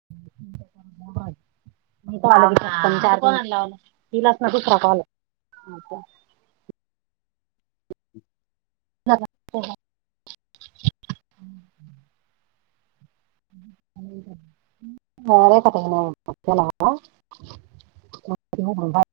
[unintelligible] [unintelligible] हिलाच ना दुसरा कॉल. [inaudible] ह [unintelligible] [unintelligible] [unintelligible]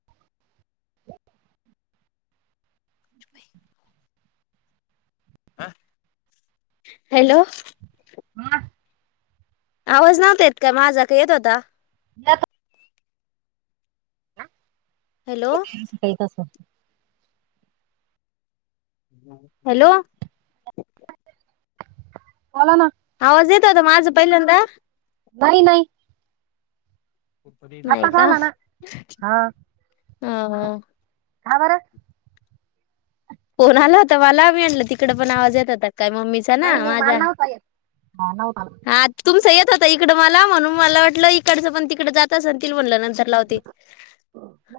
हॅलो, हां.. आवाज नव्हता का येत, माझा का येत होता. या [unintelligible] हॅलो [unintelligible] तसं. हॅलो, बोला ना. आवाज येत होता, माझं पहिल्यांदा. नाही नाही. नाही आता का आला ना, हा ह का बरं. फोन आला होता मला मी, म्हणलं तिकडे पण आवाज येत होता काय मम्मीचा. ना नाही नाही मला माझ्या नव्हता येत, [unintelligible] हा तुमचं येत होता इकडं मला, म्हणून मला वाटलं इकडचं पण तिकड जात अस म्हणलं नंतर. लावती.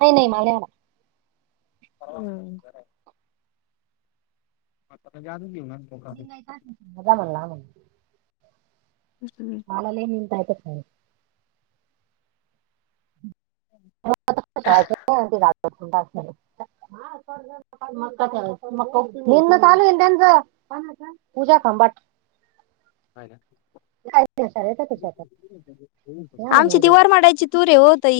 नाही नाही मला नाही आला. आता काय [unintelligible] [unintelligible] लांबून लांबून. नुस्त मी मला निंता येतात [unintelligible] [unintelligible] [unintelligible] निम्म चालू आहे ना त्यांच. पूजा कामबाट. येतात ते शेतात या म्हणे आमची ति उद्या वर माडायची. तु रे ओ ताई.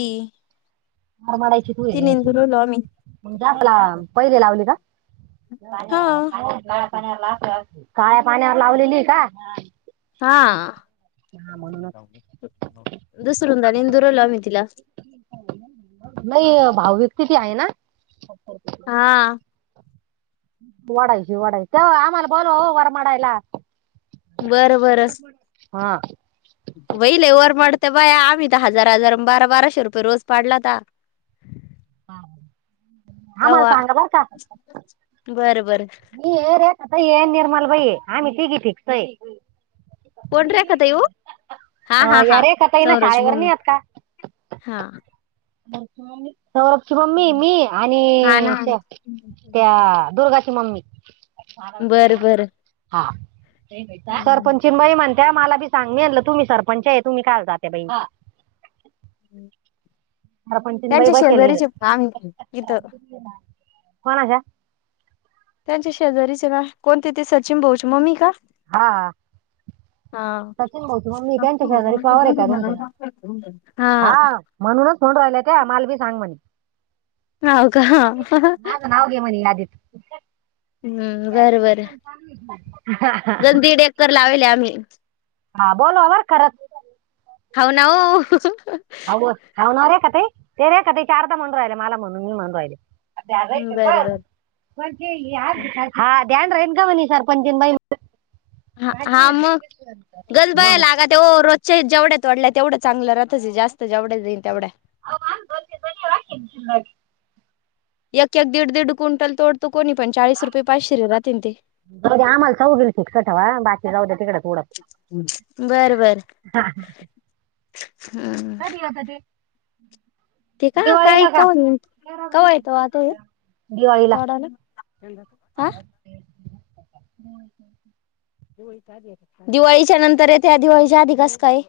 हार मारायची ती तूयरेची निंदुरलो आम्ही मग, आपले पहिले लावली का. हा काळ्या पाण्यावर लावलेली कां. हा दुसुररुनदा [unintelligible] आम्ही तिला. नाही भाव व्यक्ती ती आहे ना. [inaudible] हां.. शिवाडा आहे शिवाडा आहे, त्या आम्हाला बोलवा हो वारा मळायला. बरं हां. वहि लय वर मडते बाया आम्ही तर हजार-हजार बारा-बाराशे रुपये रोज पाडलाता. कांवं तेव्हा बरं बरं. मी ये रेखाताई ये निर्मलबाई, आम्ही तिघी फिक्स आहे. कोण रेखा ताई ओ हा यारे कताई ना, शाळेवर नि आत का. हा.. सौरभची मम्मी, मी हा आणि ना चो त्या दुर्गाची मम्मी. बरं बरं हां.. सरपंचीन बाई म्हणत्या मला बी सांग मी म्हणलं तुम्ही सरपंच आहे तुम्ही काय जात्या बाई. मला पंचनबाई त्यांच्या बसवले शेजारीच आहे आम्ही इथं कोणाच्या. त्यांच्या शेजारीच ना कोणते ते, सचिन भाऊचे मम्मी का. हा. हा सचिन भाऊ मम्मी हा तेच्या, शेजारी फ्लावर आहे का तुमचं हां.. म्हणूनच फोन राहिलाय का माला बी सांग म्हणे. हाव का माझं नाव घे, म्हणे यादीत. हम्म बरं बरं [unintelligible] कुकर लावले आम्ही. हां बोलवा बरं खरंच. हौव ना ओ. हौव ना ओ रेखाताई ते, रेखाताई चारदा म्हणून राहिले मला म्हणून मी म्हणून राहिले. हां.. बरं बरं ध्यान राही का म्हणे, सरपंचीन बाईन हा [unintelligible] तो रोजच्या जेवढ्या तोडल्या तेवढं, चांगलं राहतं आहे जास्त जेवढे जाईल तेवढ्या. अ राखे [unintelligible] एक एक दीड दीड क्विंटल तोडतो, कोणी पण चाळीस रुपये पाचशे राहतील ते. आम्हा चौ गेल फिक्स ठेवा, बाकी जाऊ द्या तिकडेच उडत. बरं बरं हम्म. े [unintelligible] [inaudible] ते का काही का मंग कव्हा येतो आतो हे दिवाळीला कडाला. कां दिवाळीच्या नंतर येते, दिवाळीच्या आधी कसं कायं.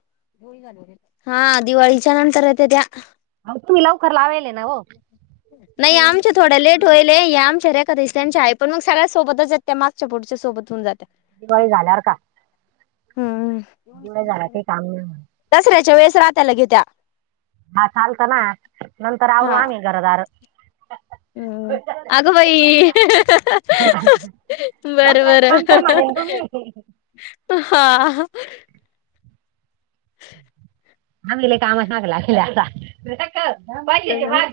हा दिवाळीच्या नंतर येत त्या. तु लवकर लाविली ना ओ. नाही आमच्या थोड्या लेट तु यले यामच्याऱ्या [unintelligible] आहे पण मग सगळ्या सोबतच जात्या मागच्या पुढच्या सोबतून जात्या. गावं जाणार का? हम्म. दिवाळी झाल्यावर काही काम नाही म्हणून दसऱ्याच्या वेळेस राताला घेेत्या. हां चालत ना, नंतर आवरू हा. आम्ही घरदार. हम्म अगं बाई. बरं बरं हा हा. ह मांगलेले काम असणार ह्याला. हे दाब दाब बरं. मैतीला.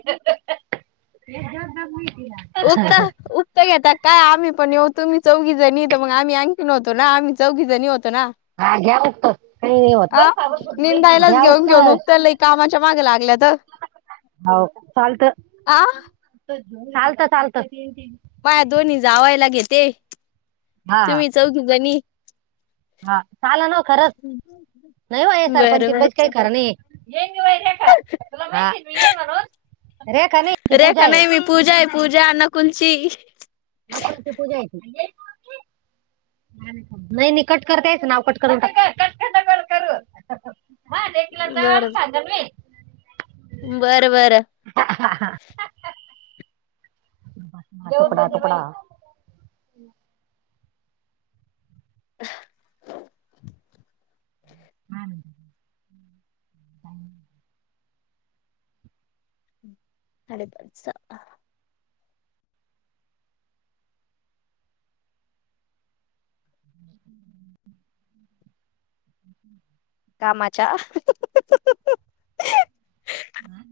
[unintelligible] त घेता का आम्ही पण येऊ तुम्ही चौघी जणी येते मंग आम्ही आणखीन होतो ना आम्ही चौघी जणी होतो ना. हा घ्या उक्त काही नाही होत आ? निंदाआईलाच घ्या घेऊन उक्त गेलो त्या लई कामाच्या मागं लागल्यात. तर हाव चालतं आ चालतं चालतं. माया दोन्ही जावायला घेते हा हा तुम्ही चौगी बणी. हा चाला ना ओ खरंच. नाही बाई हे बर सरपंचिन बर बाईचं काही खरं नाही. तुला माहितीये मी म्हणून, रेखा नाही ती पूजा रेखा आहे. नाही मी पूजा आहे पूजा नकुलची नाव कोणती पूजा येती. नाही नाही कट करते याचं नाव कट करून टाक. हा लेकीला दार खासदार वे. बरं बरं. हम्म. [unintelligible] [unintelligible] हा. आणि बस जा. [inaudible] [inaudible] कामाच्या आं.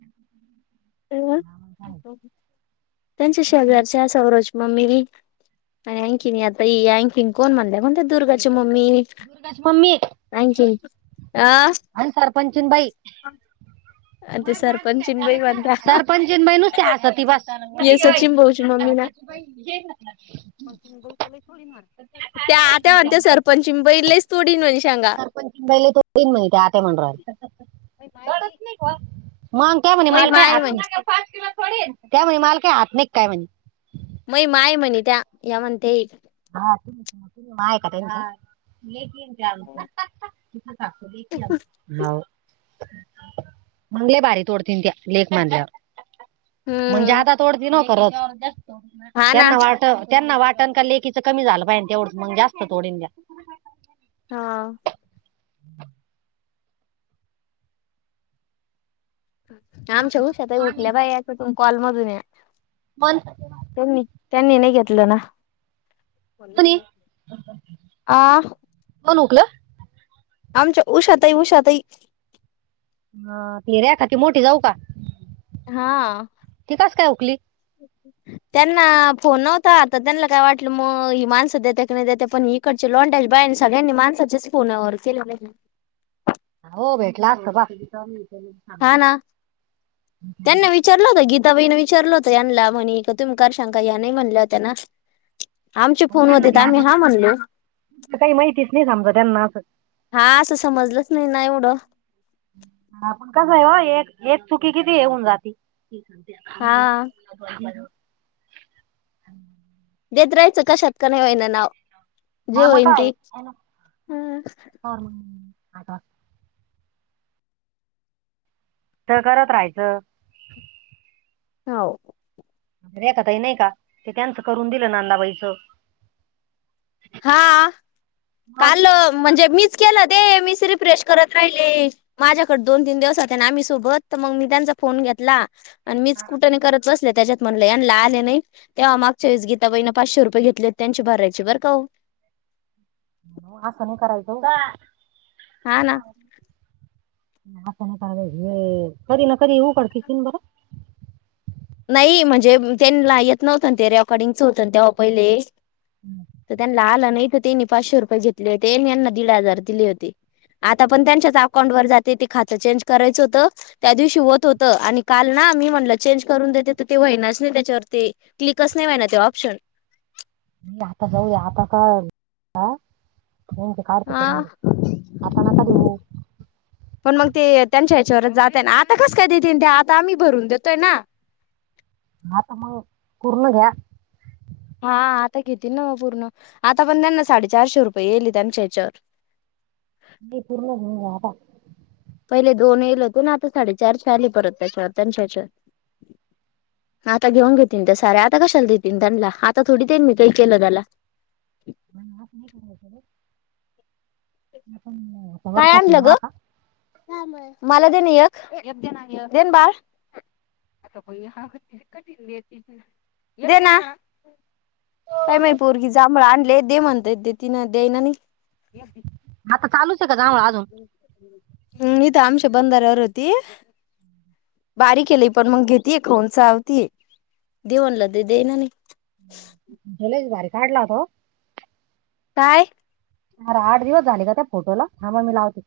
[inaudible] [unintelligible] त्यांच्या शेजारची असाव रोज मम्मीरी पण एणखीनी आत्ता ही एणखीन कोण म्हटलं म्हणलं तर दुर्गाच्या मम्मीनी. दुर्गाची मम्मी एणखीन आं अन सरपंचीन बाई ते सरपंचीनबाई म्हणता सरपंचीन बाई नुसती हस्ती बस. ये की सचिन भाऊची मम्मी ना बाई घे [unintelligible] तर खायला काय घेऊ सांग? सरपंचिन बाई लईच तोंडीन माझी शेंगा. सरपंचीन बाईले दोन तीन मुलगे आत्या म्हणून राहिले. कळत नाही का मंग त्या म्हणे मई माल काय माय आत म्हण नाही, त्या म्हणे माल काय आत नाही काय म्हणे. मई माय म्हणे त्या या म्हणते. हा हाय का. [unintelligible] टाक-टाक तिथं टाकून ये की [unintelligible] हाव मंग लय बारी तोडतीन त्या लेख मांडल्यावर. म्हणजे हम्म आत्ता तोडती न्हव का रोज हा ना त्यांना वाट त्यांना वाटण का लेकीच कमी झालं पाहिजेन तेवढच, मग जास्त तोडिल द्या. हां. आमच्या उषातही उठल्या बाई, एकदाचा या कॉलमधून या. मन. त्यांनी त्यांनी नाही घेतलं ना. कोणी आ... कोण उकलं आमच्या उषा ताई उषा ताई हा ती रेखाची मोठी जाऊ का? हा.. ती कसं काय हुकली. त्यांना फोन नव्हता आता त्यांना, काय वाटलं मग हि माणस देत्या काय नाही देत्या पण ही. तिकडच्या लोंडेश, बाईंनी सगळ्यांनी माणसांच्या चं फोनवर केले आहे. हो भेटला कबा. हां ना, त्यांना विच विचारलं होत गीता बाईनं विचारलं होतं यानला म्हणी का तुम कारशंका घ्या, नाही म्हणल्या होत्या ना. आमच्या हो त्यांना फोनमध्ये तर, ते असं आम्ही हा म्हणलो. काही माहितीच नाही, समजा त्यांना असं. हा.. असं समजलंच नाही ना एवढं. आपण कसं आहे ओ, एक एक चुकी किती हे हून जाती. हां हा बरं. देत राहायचं कशात का होईना नाव. जे हां.. मग होईन काय ते हेना, हो तर मग आता. तर घरात राहायचं. हौव. रेखताई नाही का ते, त्यांचं करून दिलं नंदाबाईचं. हा मग काल म्हणजे, मीच केलं दे मीच रिफ्रेश करत राहिले. माझ्याकडे दोन तीन दिवस होते ना, आम्ही सोबत तर मग मी त्यांचा फोन घेतला. आणि मीच कुटाने करत. बसले तेच्यात, म्हणले हेन ला आले नाही. तेव्हा मागच्या वेळेस गिताबाईनं पाचशे रुपये घेतले, त्यांची भरायचे बर का ओ. आस नाही करायचं ओ. हा ना. ह नाही कराय हे, कधी ना कधी उघडकीस येईल बरं. नाही म्हणजे त्यांना येत नव्हतं, ते रेकॉर्डिंगच होतं तेव्हा पहिले. हम्म. तर त्यांना आलं नाही तर त्यांनी, पाचशे रुपये घेतले होते यांना दीड हजार दिले होते. आता पण त्यांच्याच अकाउंट वर जाते, ते खात चेंज करायचं होतं. त्या दिवशी होतं होत, आणि काल ना मी म्हटलं चेंज. करून देत तर ते व्हइनाच नाही, त्याच्यावरती क्लिकच होईना ते ऑप्शन्स. नाही आता जाऊया आता काय, ते काढ ते करून हा घे. आता नका देऊ. पण मग ते त्यांच्या हेच्यावरच जातय ना, आता कस काय देतीलन ते आता आम्ही भरून देतोय ना. आता मग पूर्ण घ्या. हा आता घेतील ना पूर्ण, आता पण त्यांना साडेचारशे रुपये येईल त्यांच्या हेच्यावर. नै पुर्ण हो आता. पहिले दोन येलो होतो ना, आता साडेचारशे आले परत त्याच्या येण्यावर. आता घेवून घेतील ते साऱ्यात. आता कशाला देतील त्यांना, आता थोडी देन मी काही केलं त्याला. [unintelligible] काय आणल ना गं. आता मला देन एक, देन बाळ. देना. काय माय पोरगी जांभळ आणले, दे म्हणते तिन देई ना ती. आता चालूच आहे का, जांवळ अजून. हं इथं आमच्या बंदार वर होती. बारी केली पण मग घेते खाऊन चावती देम्हणलं तर दे ना नाही. ह्यो लईच भारी काढला होता ओ. काय? अरे आठ दिवस झाले का, त्या फोटोला थांबा मग मी लावते.